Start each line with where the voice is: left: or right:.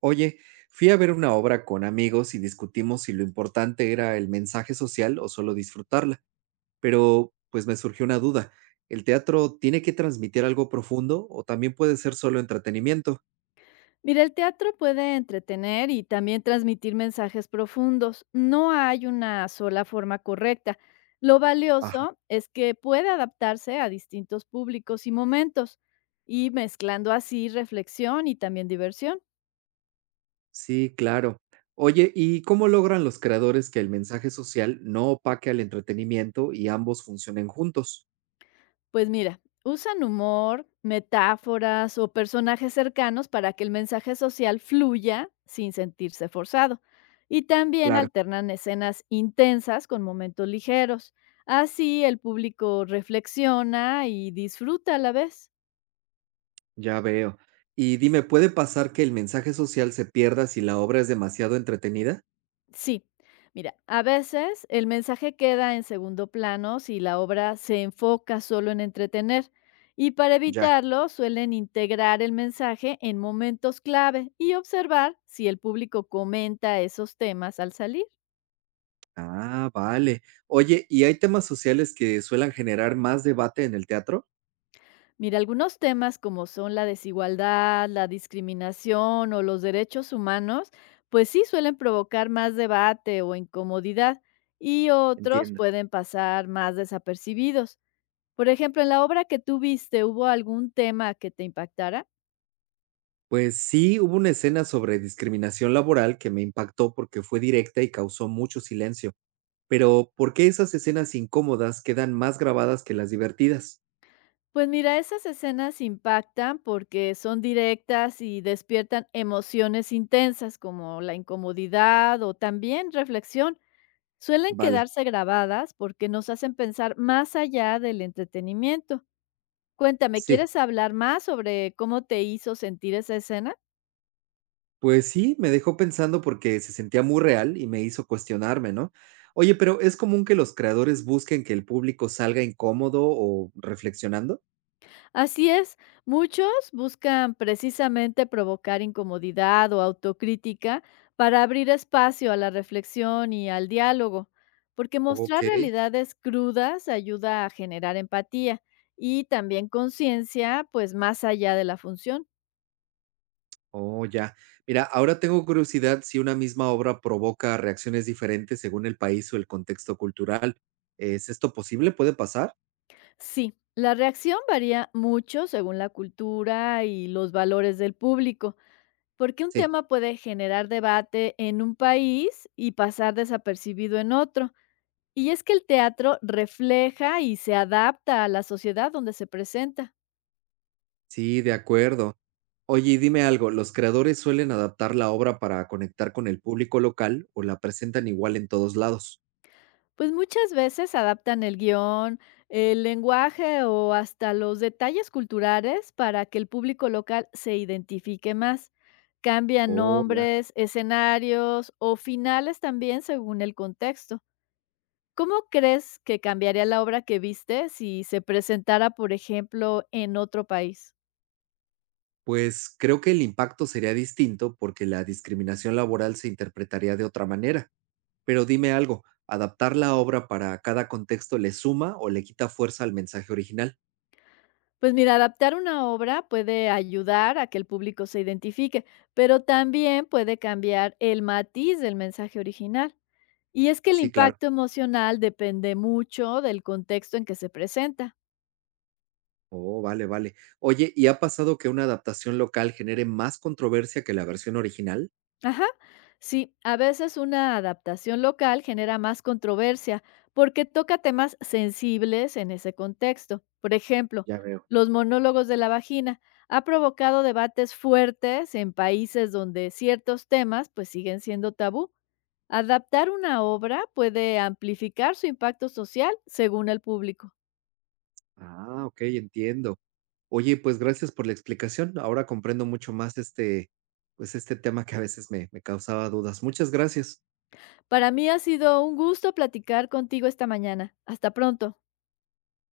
right: Oye, fui a ver una obra con amigos y discutimos si lo importante era el mensaje social o solo disfrutarla, pero pues me surgió una duda. ¿El teatro tiene que transmitir algo profundo o también puede ser solo entretenimiento?
left: Mira, el teatro puede entretener y también transmitir mensajes profundos. No hay una sola forma correcta. Lo
right: Ajá.
left: valioso es que puede adaptarse a distintos públicos y momentos, y mezclando así reflexión y también diversión.
right: Sí, claro. Oye, ¿y cómo logran los creadores que el mensaje social no opaque al entretenimiento y ambos funcionen juntos?
left: Pues mira, usan humor, metáforas o personajes cercanos para que el mensaje social fluya sin sentirse forzado. Y también
right: Claro,
left: alternan escenas intensas con momentos ligeros. Así el público reflexiona y disfruta a la vez.
right: ya veo. Y dime, ¿puede pasar que el mensaje social se pierda si la obra es demasiado entretenida?
left: Sí, mira, a veces el mensaje queda en segundo plano si la obra se enfoca solo en entretener y para
right: Ya.
left: evitarlo suelen integrar el mensaje en momentos clave y observar si el público comenta esos temas al salir.
right: Ah, vale. Oye, ¿y hay temas sociales que suelen generar más debate en el teatro?
left: Mira, algunos temas como son la desigualdad, la discriminación o los derechos humanos, pues sí suelen provocar más debate o incomodidad y otros
right: Entiendo.
left: pueden pasar más desapercibidos. Por ejemplo, en la obra que tú viste, ¿hubo algún tema que te impactara?
right: Pues sí, hubo una escena sobre discriminación laboral que me impactó porque fue directa y causó mucho silencio. Pero, ¿por qué esas escenas incómodas quedan más grabadas que las divertidas?
left: Pues mira, esas escenas impactan porque son directas y despiertan emociones intensas como la incomodidad o también reflexión. Suelen
right: Vale,
left: quedarse grabadas porque nos hacen pensar más allá del entretenimiento. Cuéntame,
right: sí.
left: ¿quieres hablar más sobre cómo te hizo sentir esa escena?
right: Pues sí, me dejó pensando porque se sentía muy real y me hizo cuestionarme, ¿no? Oye, pero ¿es común que los creadores busquen que el público salga incómodo o reflexionando?
left: Así es, muchos buscan precisamente provocar incomodidad o autocrítica para abrir espacio a la reflexión y al diálogo, porque
right: Ok.
left: mostrar realidades crudas ayuda a generar empatía y también conciencia, pues más allá de la función.
right: Oh, ya. Mira, ahora tengo curiosidad si una misma obra provoca reacciones diferentes según el país o el contexto cultural. ¿Es esto posible? ¿Puede pasar?
left: Sí, la reacción varía mucho según la cultura y los valores del público. Porque un
right: Sí.
left: tema puede generar debate en un país y pasar desapercibido en otro. Y es que el teatro refleja y se adapta a la sociedad donde se presenta.
right: Sí, de acuerdo. Oye, y dime algo, ¿los creadores suelen adaptar la obra para conectar con el público local o la presentan igual en todos lados?
left: Pues muchas veces adaptan el guión, el lenguaje o hasta los detalles culturales para que el público local se identifique más. Cambian
right: Oh, ya.
left: nombres, escenarios o finales también según el contexto. ¿Cómo crees que cambiaría la obra que viste si se presentara, por ejemplo, en otro país?
right: Pues creo que el impacto sería distinto porque la discriminación laboral se interpretaría de otra manera. Pero dime algo, ¿adaptar la obra para cada contexto le suma o le quita fuerza al mensaje original?
left: Pues mira, adaptar una obra puede ayudar a que el público se identifique, pero también puede cambiar el matiz del mensaje original. Y es que el
right: Sí, claro.
left: impacto emocional depende mucho del contexto en que se presenta.
right: Oh, vale, vale. Oye, ¿y ha pasado que una adaptación local genere más controversia que la versión original?
left: Ajá. Sí, a veces una adaptación local genera más controversia porque toca temas sensibles en ese contexto. Por ejemplo,
right: Ya veo.
left: los monólogos de la vagina ha provocado debates fuertes en países donde ciertos temas pues siguen siendo tabú. Adaptar una obra puede amplificar su impacto social según el público.
right: Ah, ok, entiendo. Oye, pues gracias por la explicación. Ahora comprendo mucho más este tema que a veces me causaba dudas. Muchas gracias.
left: Para mí ha sido un gusto platicar contigo esta mañana. Hasta pronto.